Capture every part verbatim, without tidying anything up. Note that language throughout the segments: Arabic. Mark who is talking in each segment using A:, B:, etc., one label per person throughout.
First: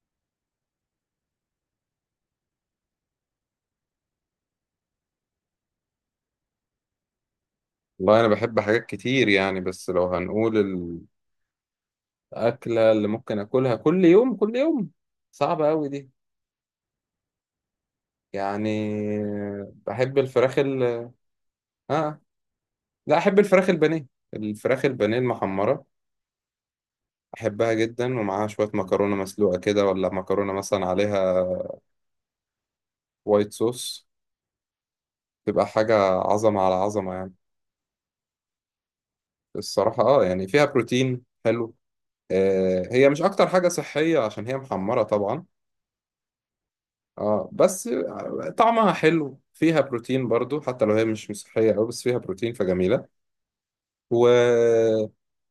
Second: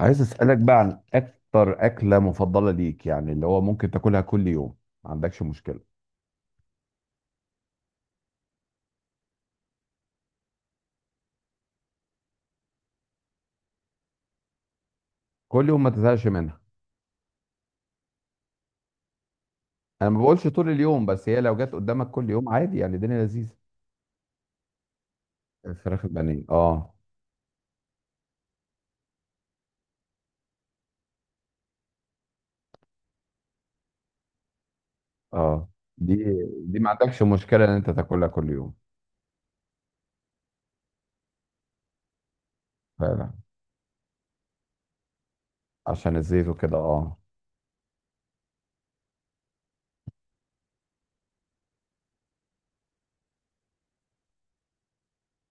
A: عايز اسالك بقى عن اكتر اكله مفضله ليك، يعني اللي هو ممكن تاكلها كل يوم ما عندكش مشكله؟
B: والله أنا بحب حاجات كتير، يعني بس لو هنقول الأكلة اللي ممكن أكلها كل يوم كل يوم،
A: كل
B: صعبة
A: يوم
B: أوي
A: ما
B: دي.
A: تزهقش منها؟
B: يعني
A: انا
B: بحب
A: ما بقولش
B: الفراخ
A: طول
B: ال
A: اليوم، بس هي لو جت قدامك
B: آه
A: كل يوم عادي يعني
B: لا،
A: الدنيا
B: أحب
A: لذيذه.
B: الفراخ البانيه. الفراخ البانيه المحمرة
A: الفراخ البانيه، اه.
B: أحبها جدا، ومعاها شوية مكرونة مسلوقة كده، ولا مكرونة مثلا عليها وايت صوص. تبقى
A: اه،
B: حاجة
A: دي
B: عظمة على
A: دي ما
B: عظمة
A: عندكش
B: يعني.
A: مشكله ان انت تاكلها كل يوم؟
B: الصراحة آه يعني فيها بروتين حلو. آه هي مش
A: فعلا،
B: أكتر حاجة صحية عشان هي محمرة طبعا.
A: عشان الزيت وكده. اه
B: اه، بس طعمها حلو، فيها بروتين برضو، حتى لو هي مش صحية أوي بس فيها بروتين فجميلة. و...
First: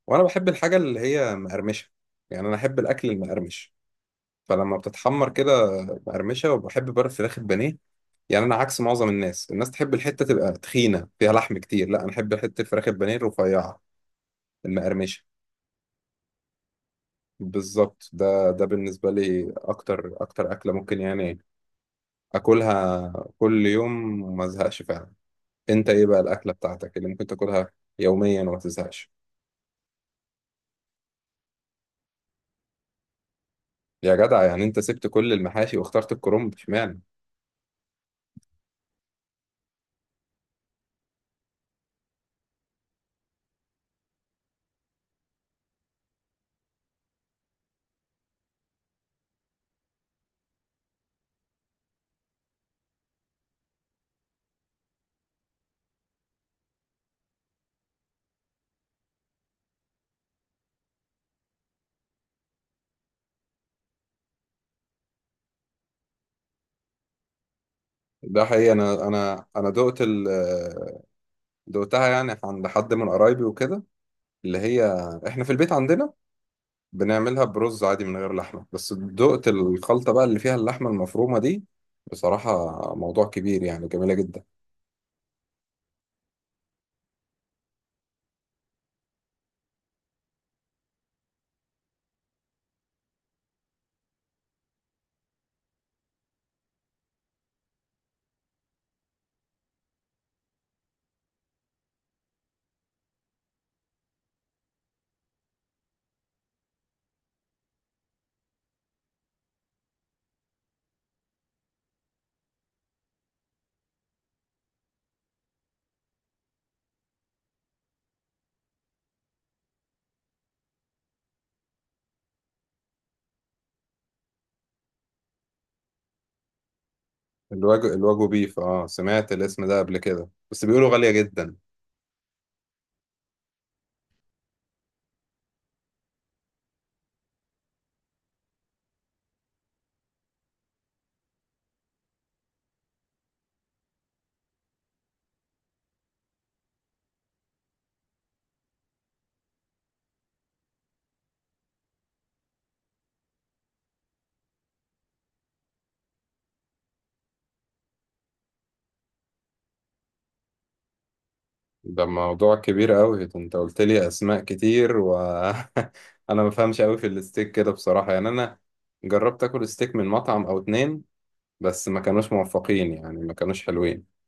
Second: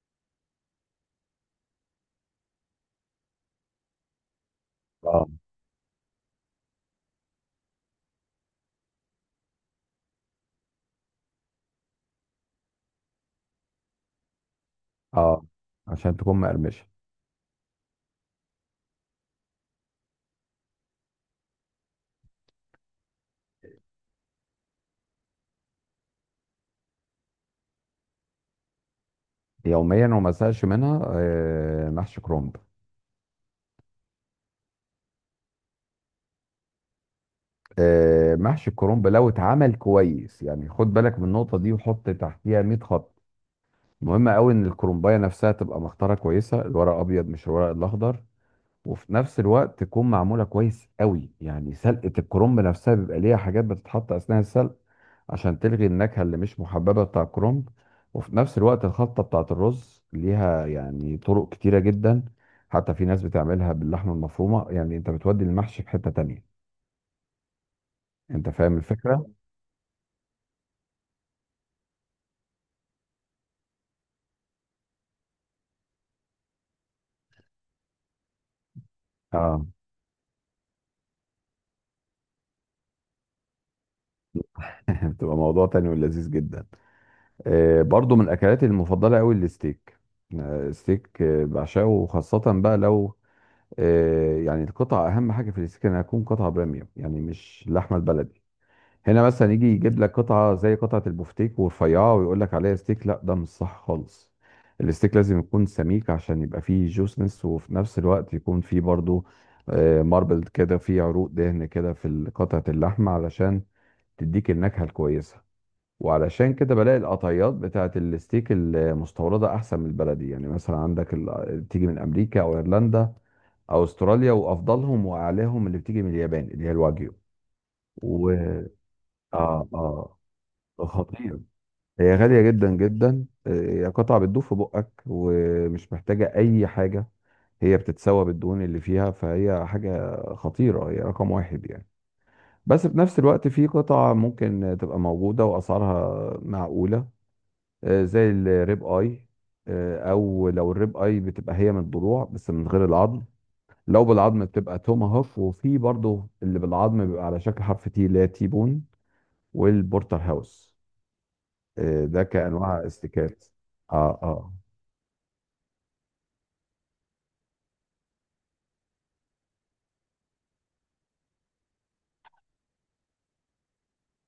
B: وأنا بحب الحاجة اللي هي مقرمشة، يعني أنا أحب الأكل المقرمش. فلما
A: اه
B: بتتحمر كده مقرمشة، وبحب بقى الفراخ البانيه. يعني أنا عكس معظم الناس، الناس تحب الحتة تبقى تخينة فيها لحم كتير، لا أنا أحب حتة الفراخ البانيه الرفيعة المقرمشة.
A: اه عشان تكون مقرمشه.
B: بالظبط، ده ده بالنسبة لي أكتر أكتر أكلة ممكن يعني أكلها كل يوم وما أزهقش فعلا. انت ايه بقى الاكله بتاعتك اللي ممكن تاكلها يوميا وما تزهقش؟
A: يوميا وما ازهقش منها؟ آه، محشي كرنب.
B: يا جدع، يعني انت سبت كل المحاشي واخترت الكرنب اشمعنى؟
A: آه، محشي الكرنب لو اتعمل كويس، يعني خد بالك من النقطة دي وحط تحتيها مية خط. مهم قوي ان الكرومبايه نفسها تبقى مختاره كويسه، الورق الابيض مش الورق الاخضر. وفي نفس الوقت تكون معموله كويس قوي، يعني سلقه الكرنب نفسها بيبقى ليها حاجات بتتحط اثناء السلق عشان تلغي النكهه اللي مش محببه بتاع الكرنب. وفي نفس الوقت الخلطه بتاعه الرز ليها يعني طرق كتيره جدا، حتى في ناس بتعملها باللحمه المفرومه، يعني انت بتودي المحشي في حته تانية.
B: ده
A: انت
B: حقيقي،
A: فاهم
B: انا
A: الفكره.
B: انا انا دقت ال دقتها، يعني عند حد من قرايبي وكده، اللي هي احنا في البيت عندنا بنعملها برز عادي من غير لحمه، بس دقت
A: اه.
B: الخلطه بقى اللي فيها اللحمه المفرومه دي. بصراحه، موضوع كبير يعني، جميله جدا.
A: بتبقى موضوع تاني ولذيذ جدا. آه، برضو من اكلاتي المفضله قوي الستيك. آه، ستيك، آه، بعشقه، وخاصه بقى لو آه، يعني القطعه اهم حاجه في الستيك، انها تكون قطعه بريميوم، يعني مش اللحمه البلدي. هنا مثلا يجي يجيب لك قطعه زي قطعه البفتيك ورفيعه ويقول لك عليها ستيك، لا ده مش صح خالص. الستيك لازم يكون سميك عشان يبقى فيه جوسنس، وفي نفس الوقت يكون فيه برضو ماربل كده، فيه عروق دهن كده في قطعه اللحمه، علشان تديك النكهه الكويسه. وعلشان كده بلاقي القطعيات بتاعت الستيك المستوردة أحسن من البلدي. يعني مثلا عندك ال- بتيجي من أمريكا أو إيرلندا أو أستراليا، وأفضلهم وأعلاهم اللي بتيجي من اليابان اللي هي الواجيو.
B: الواجو، الواجو
A: و
B: بيف، اه سمعت الاسم
A: آه
B: ده قبل كده
A: آه
B: بس بيقولوا غاليه
A: خطير.
B: جدا.
A: هي غالية جدا جدا. آه، هي قطعة بتدوب في بقك ومش محتاجة أي حاجة. هي بتتسوى بالدهون اللي فيها، فهي حاجة خطيرة، هي رقم واحد يعني. بس في نفس الوقت في قطع ممكن تبقى موجودة وأسعارها معقولة، آه، زي الريب اي. آه، او لو الريب اي بتبقى هي من الضلوع بس من غير العظم. لو بالعظم بتبقى توماهوف. وفي برضو اللي بالعظم بيبقى على شكل حرف تي، اللي هي تي بون والبورتر هاوس.
B: ده
A: آه، ده
B: موضوع
A: كانواع
B: كبير قوي،
A: استيكات.
B: انت قلت لي
A: اه.
B: اسماء
A: اه،
B: كتير وانا ما بفهمش قوي في الستيك كده بصراحة. يعني انا جربت اكل ستيك من مطعم او اتنين، بس ما كانوش موفقين، يعني ما كانوش حلوين.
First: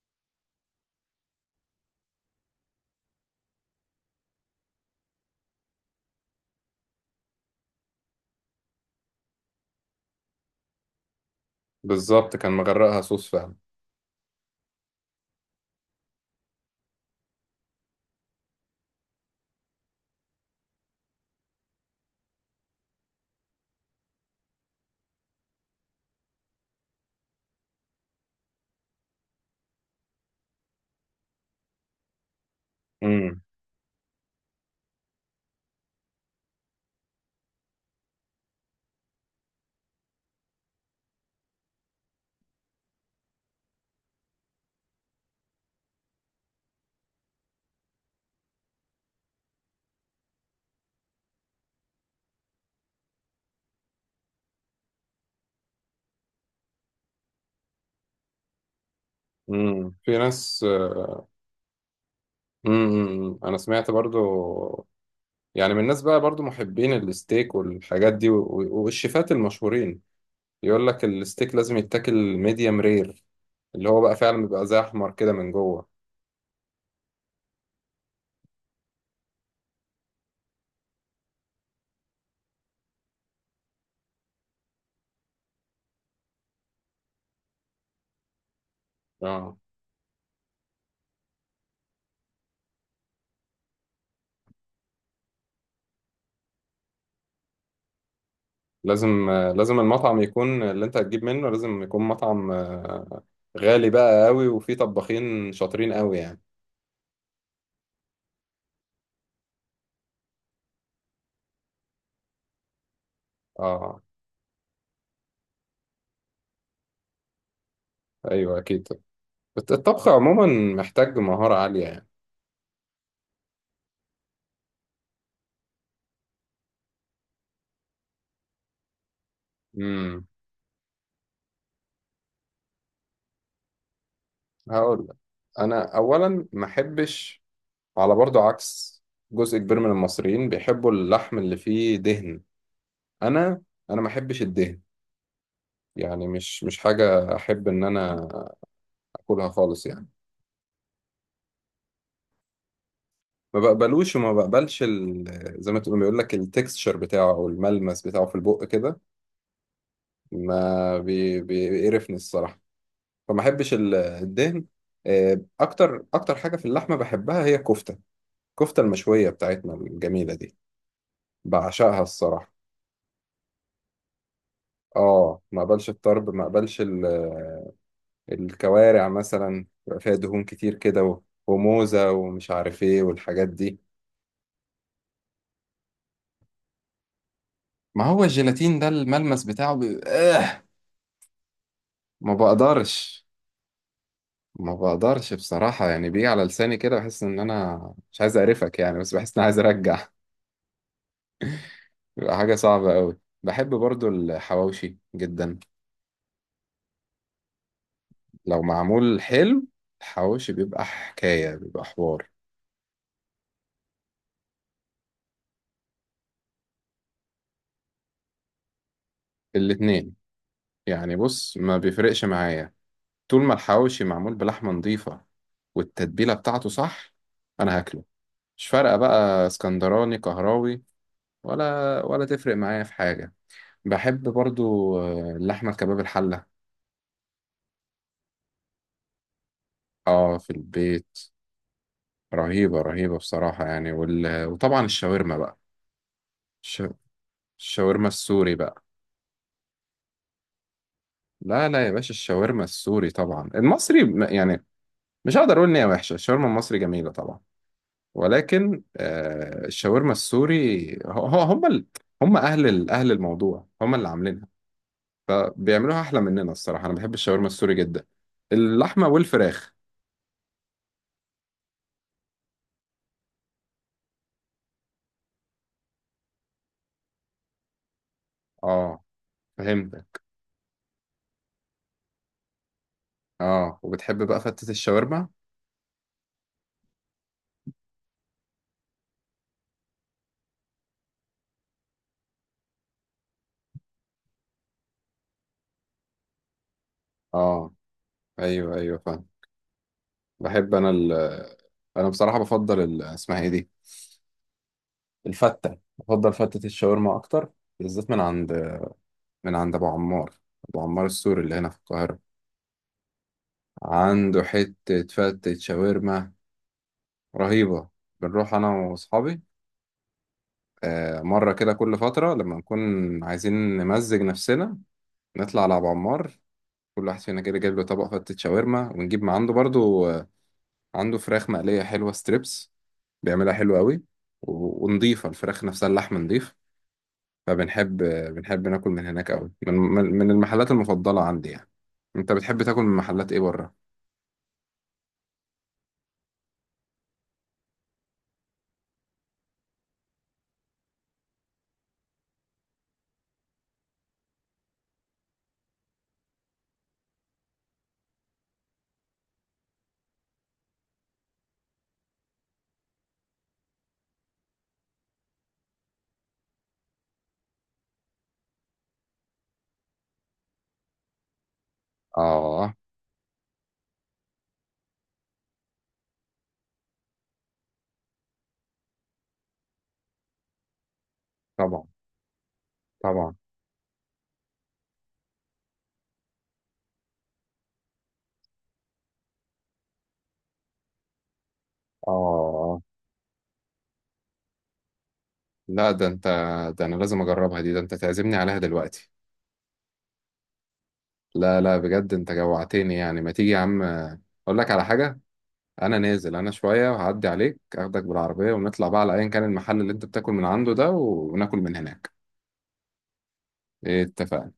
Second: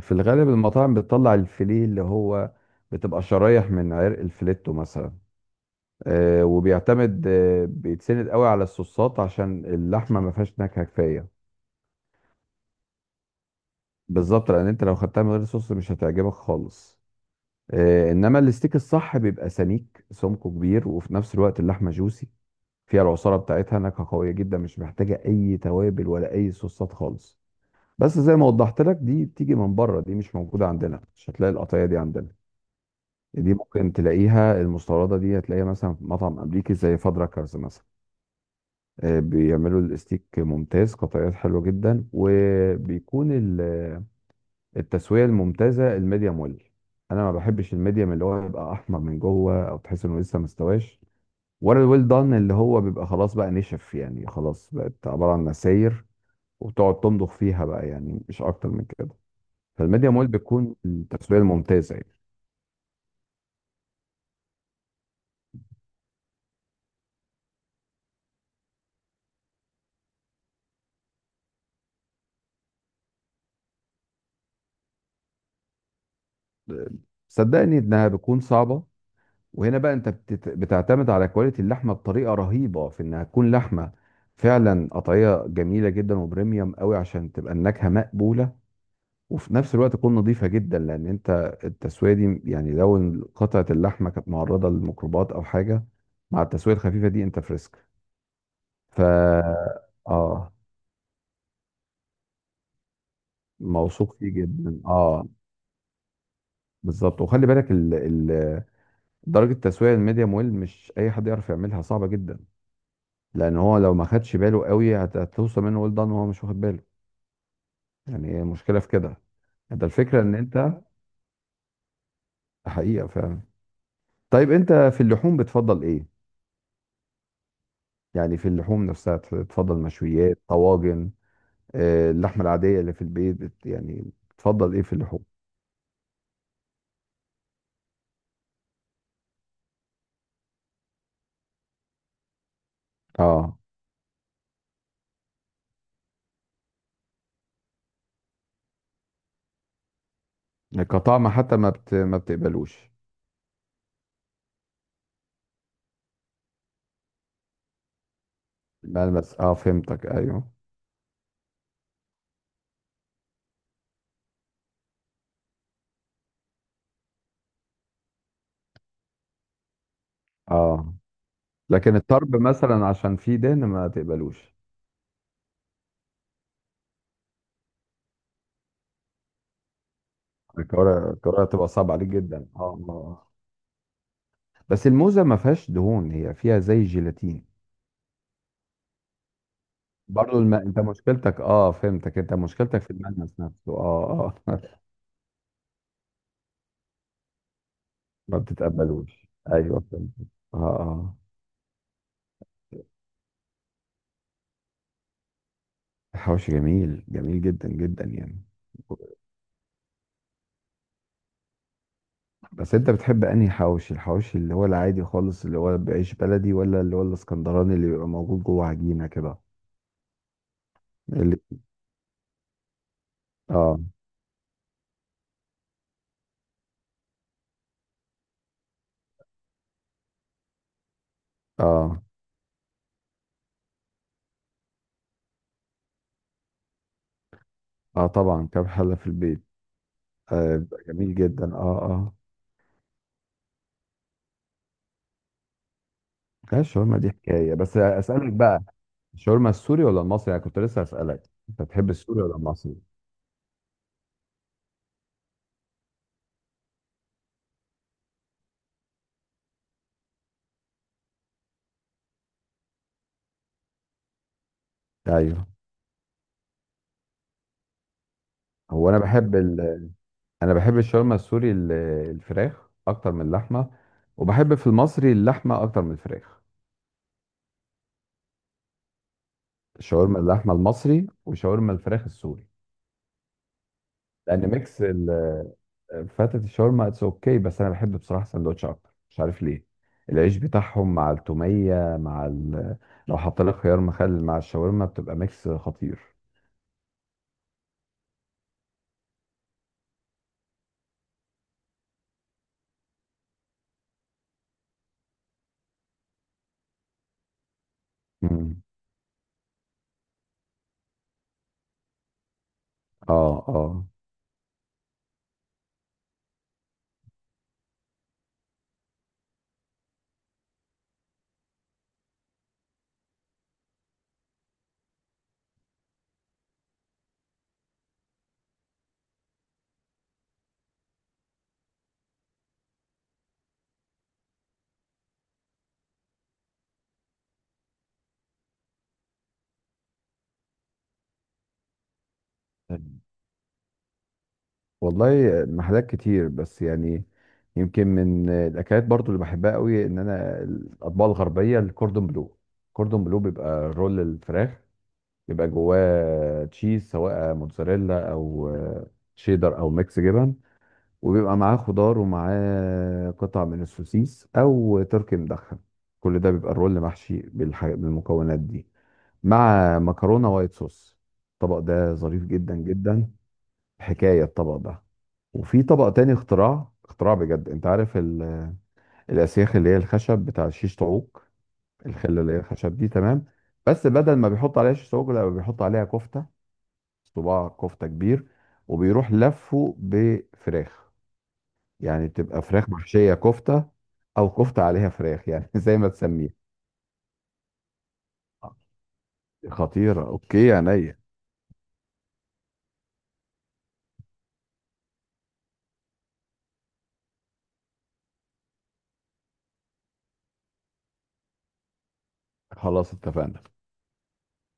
A: في الغالب المطاعم بتطلع الفيليه، اللي هو بتبقى شرايح من عرق الفليتو مثلا. آه، وبيعتمد آه، بيتسند قوي على الصوصات عشان اللحمه ما فيهاش نكهه كفايه.
B: بالظبط، كان مغرقها صوص فعلا.
A: بالظبط، لان انت لو خدتها من غير صوص مش هتعجبك خالص. آه، انما الستيك الصح بيبقى سميك سمكه كبير، وفي نفس الوقت اللحمه جوسي، فيها العصاره بتاعتها، نكهه قويه جدا، مش محتاجه اي توابل ولا اي صوصات خالص. بس زي ما وضحت لك، دي بتيجي من بره، دي مش موجوده عندنا، مش هتلاقي القطعيه دي عندنا.
B: امم
A: دي ممكن تلاقيها المستورده، دي هتلاقيها مثلا في مطعم امريكي زي فادراكرز مثلا. آه، بيعملوا الستيك ممتاز، قطعيات حلوه جدا، وبيكون ال- التسويه الممتازه الميديم ويل. انا ما بحبش الميديم، اللي هو يبقى احمر من جوه او تحس انه لسه مستواش. ولا الويل دان، اللي هو بيبقى خلاص بقى نشف، يعني خلاص بقت عباره عن نساير، وبتقعد تمضغ فيها بقى، يعني مش اكتر من كده.
B: امم
A: فالميديم
B: في
A: ويل
B: ناس
A: بتكون
B: امم
A: التسويه الممتازه يعني.
B: امم، امم. انا سمعت برضو، يعني من الناس بقى برضو محبين الستيك والحاجات دي، و- و- والشيفات المشهورين يقول لك الستيك لازم يتاكل ميديم رير، اللي هو بقى فعلا بيبقى زي احمر كده من جوه.
A: صدقني انها بتكون صعبه. وهنا بقى انت بتت- بتعتمد على كواليتي اللحمه بطريقه رهيبه، في انها تكون لحمه فعلا قطعيه جميله جدا وبريميوم قوي، عشان تبقى النكهه مقبوله. وفي
B: اه،
A: نفس الوقت تكون نظيفة جدا، لأن أنت التسوية دي، يعني لو قطعة اللحمة كانت معرضة للميكروبات أو حاجة، مع التسوية الخفيفة دي أنت فريسك. ف
B: لازم لازم المطعم
A: آه،
B: يكون، اللي انت هتجيب منه لازم يكون مطعم آه، غالي
A: موثوق
B: بقى
A: فيه
B: قوي وفيه
A: جدا. آه،
B: طباخين شاطرين قوي يعني.
A: بالظبط. وخلي بالك ال... ال... درجة التسوية الميديم ويل مش أي حد يعرف يعملها، صعبة جدا. لأن هو لو
B: اه،
A: ما خدش باله قوي، هت- هتوصل منه ويل دان وهو مش واخد باله. يعني هي
B: ايوه
A: المشكلة
B: اكيد.
A: في كده.
B: الت-
A: ده
B: الطبخ
A: الفكرة إن
B: عموما
A: أنت
B: محتاج مهارة عالية يعني.
A: حقيقة فعلا. طيب أنت في اللحوم بتفضل إيه؟ يعني في اللحوم نفسها، ت- تفضل
B: امم
A: مشويات، طواجن، آه، اللحمه العاديه اللي في البيت؟ بت- يعني تفضل ايه في
B: هقول لك.
A: اللحوم؟
B: انا اولا ما احبش، على برضو عكس جزء كبير من المصريين بيحبوا اللحم اللي فيه دهن.
A: اه،
B: انا انا ما احبش الدهن، يعني مش مش حاجة احب ان انا اكلها خالص يعني.
A: كطعم حتى ما بت... ما بتقبلوش؟
B: ما بقبلوش، وما بقبلش ال... زي ما تقول، بيقول لك التكستشر بتاعه، او الملمس بتاعه في البق كده.
A: ملمس، اه فهمتك، ايوه.
B: ما بي... بي- بيقرفني الصراحه. فما احبش ال- الدهن. آه، اكتر اكتر حاجه في اللحمه بحبها هي الكفته، الكفته المشويه بتاعتنا الجميله دي،
A: اه، لكن
B: بعشقها
A: الطرب
B: الصراحه.
A: مثلا عشان فيه دهن ما تقبلوش؟
B: اه، ما اقبلش الطرب، ما اقبلش ال... الكوارع مثلا بيبقى فيها دهون كتير كده،
A: الكوارع،
B: و...
A: الكوارع تبقى صعبه عليك
B: وموزه
A: جدا،
B: ومش
A: اه،
B: عارف
A: آه،
B: ايه
A: آه.
B: والحاجات دي.
A: بس الموزه ما فيهاش دهون، هي فيها زي جيلاتين.
B: ما هو الجيلاتين ده الملمس بتاعه بي...
A: برضه الم...
B: آه
A: انت مشكلتك، اه فهمتك، انت
B: ما
A: مشكلتك في
B: بقدرش،
A: الملمس نفسه. اه اه.
B: ما بقدرش بصراحة، يعني بيجي على لساني كده بحس إن أنا مش عايز
A: ما
B: أقرفك يعني، بس
A: بتتقبلوش،
B: بحس إن أنا عايز
A: ايوه
B: أرجع
A: فهمت. اه اه.
B: بيبقى حاجة صعبة أوي. بحب برضو الحواوشي جدا
A: الحواوشي جميل، جميل جدا جدا يعني.
B: لو معمول حلو. الحواوشي بيبقى حكاية، بيبقى حوار.
A: بس انت بتحب انهي حواوشي؟ الحواوشي اللي هو العادي خالص اللي هو بعيش بلدي، ولا اللي هو الاسكندراني اللي بيبقى موجود جوه عجينة كده؟
B: الاتنين، يعني
A: اللي
B: بص ما بيفرقش معايا. طول ما
A: اه
B: الحواوشي معمول بلحمة نظيفة والتتبيلة بتاعته صح، أنا هاكله، مش فارقة بقى اسكندراني قهراوي،
A: اه،
B: ولا ولا تفرق معايا في حاجة. بحب برضو آه، اللحمة الكباب الحلة.
A: اه طبعا، كام حلة في البيت.
B: اه، في
A: آه، بيبقى
B: البيت.
A: جميل جدا. اه اه.
B: رهيبة رهيبة بصراحة يعني، وال... وطبعا الشاورما بقى.
A: لا،
B: الش...
A: الشاورما دي حكاية. بس
B: الشاورما
A: اسألك
B: السوري
A: بقى،
B: بقى.
A: الشاورما السوري ولا المصري؟ انا كنت لسه اسألك، انت
B: لا لا يا
A: تحب
B: باشا،
A: السوري ولا
B: الشاورما
A: المصري؟
B: السوري طبعا. المصري م- يعني مش هقدر اقول ان هي وحشة، الشاورما المصري جميلة طبعا، ولكن آه الشاورما السوري هو هو- هم ال... هم اهل ال... اهل الموضوع، هم اللي عاملينها
A: ايوه.
B: فبيعملوها احلى مننا الصراحة. انا بحب الشاورما السوري جدا،
A: هو انا
B: اللحمة
A: بحب،
B: والفراخ.
A: انا بحب الشاورما السوري ال- الفراخ اكتر من اللحمه. وبحب في المصري اللحمه اكتر من الفراخ.
B: اه، فهمت.
A: شاورما اللحمه المصري وشاورما الفراخ السوري.
B: اه، وبتحب بقى
A: لان
B: فتة
A: ميكس
B: الشاورما.
A: ال- فتة الشاورما اتس اوكي، بس انا بحب بصراحه سندوتش اكتر، مش عارف ليه. العيش بتاعهم مع التوميه مع ال... لو حط لك خيار مخلل مع الشاورما بتبقى ميكس خطير.
B: اه، ايوه ايوه فاهم. بحب انا ال... انا بصراحه بفضل ال... اسمها ايه دي، الفته، بفضل فته الشاورما اكتر، بالذات من عند
A: مم.
B: من عند ابو عمار. ابو عمار السوري اللي هنا في القاهره،
A: اه اه.
B: عنده حته فته شاورما رهيبه. بنروح انا واصحابي آه، مره كده كل فتره لما نكون عايزين نمزج نفسنا، نطلع على ابو عمار. كل واحد فينا كده جايب له طبق فته شاورما، ونجيب من عنده برضو آه، عنده فراخ مقليه حلوه، ستريبس، بيعملها حلو قوي، و- ونضيفة الفراخ نفسها، اللحم نضيف. فبنحب بنحب ناكل من هناك أوي، من من من المحلات المفضلة عندي يعني. أنت بتحب تاكل من محلات إيه بره؟
A: والله محلات كتير، بس يعني يمكن من الاكلات برضو اللي بحبها قوي ان انا الاطباق الغربيه، الكوردون بلو. الكوردون بلو بيبقى رول الفراخ، بيبقى جواه تشيز، سواء موتزاريلا او شيدر او ميكس جبن. وبيبقى معاه خضار ومعاه قطع من السوسيس او تركي مدخن، كل ده بيبقى الرول محشي بالح- بالمكونات دي، مع مكرونه وايت صوص. الطبق ده ظريف جدا
B: آه،
A: جدا، حكاية الطبق ده. وفي طبق تاني، اختراع، اختراع بجد. انت عارف ال- الاسياخ اللي هي الخشب بتاع شيش طاووق؟
B: طبعا
A: الخله اللي هي الخشب دي، تمام؟
B: طبعا،
A: بس بدل ما بيحط عليها شيش طاووق لا بيحط عليها كفته، صباع كفته كبير، وبيروح لفه بفراخ. يعني بتبقى فراخ
B: آه.
A: محشيه كفته، او كفته عليها فراخ يعني، زي ما
B: لا، ده أنت،
A: تسميها.
B: ده أنا لازم أجربها دي، ده أنت تعزمني عليها دلوقتي.
A: خطيره. اوكي، عينيا.
B: لا لا، بجد أنت جوعتني يعني، ما تيجي يا عم أقول لك على حاجة؟ أنا نازل أنا شوية، وهعدي عليك أخدك بالعربية، ونطلع بقى على أيا كان المحل اللي أنت بتاكل من عنده ده، وناكل من هناك.
A: خلاص، اتفقنا.
B: إيه، اتفقنا.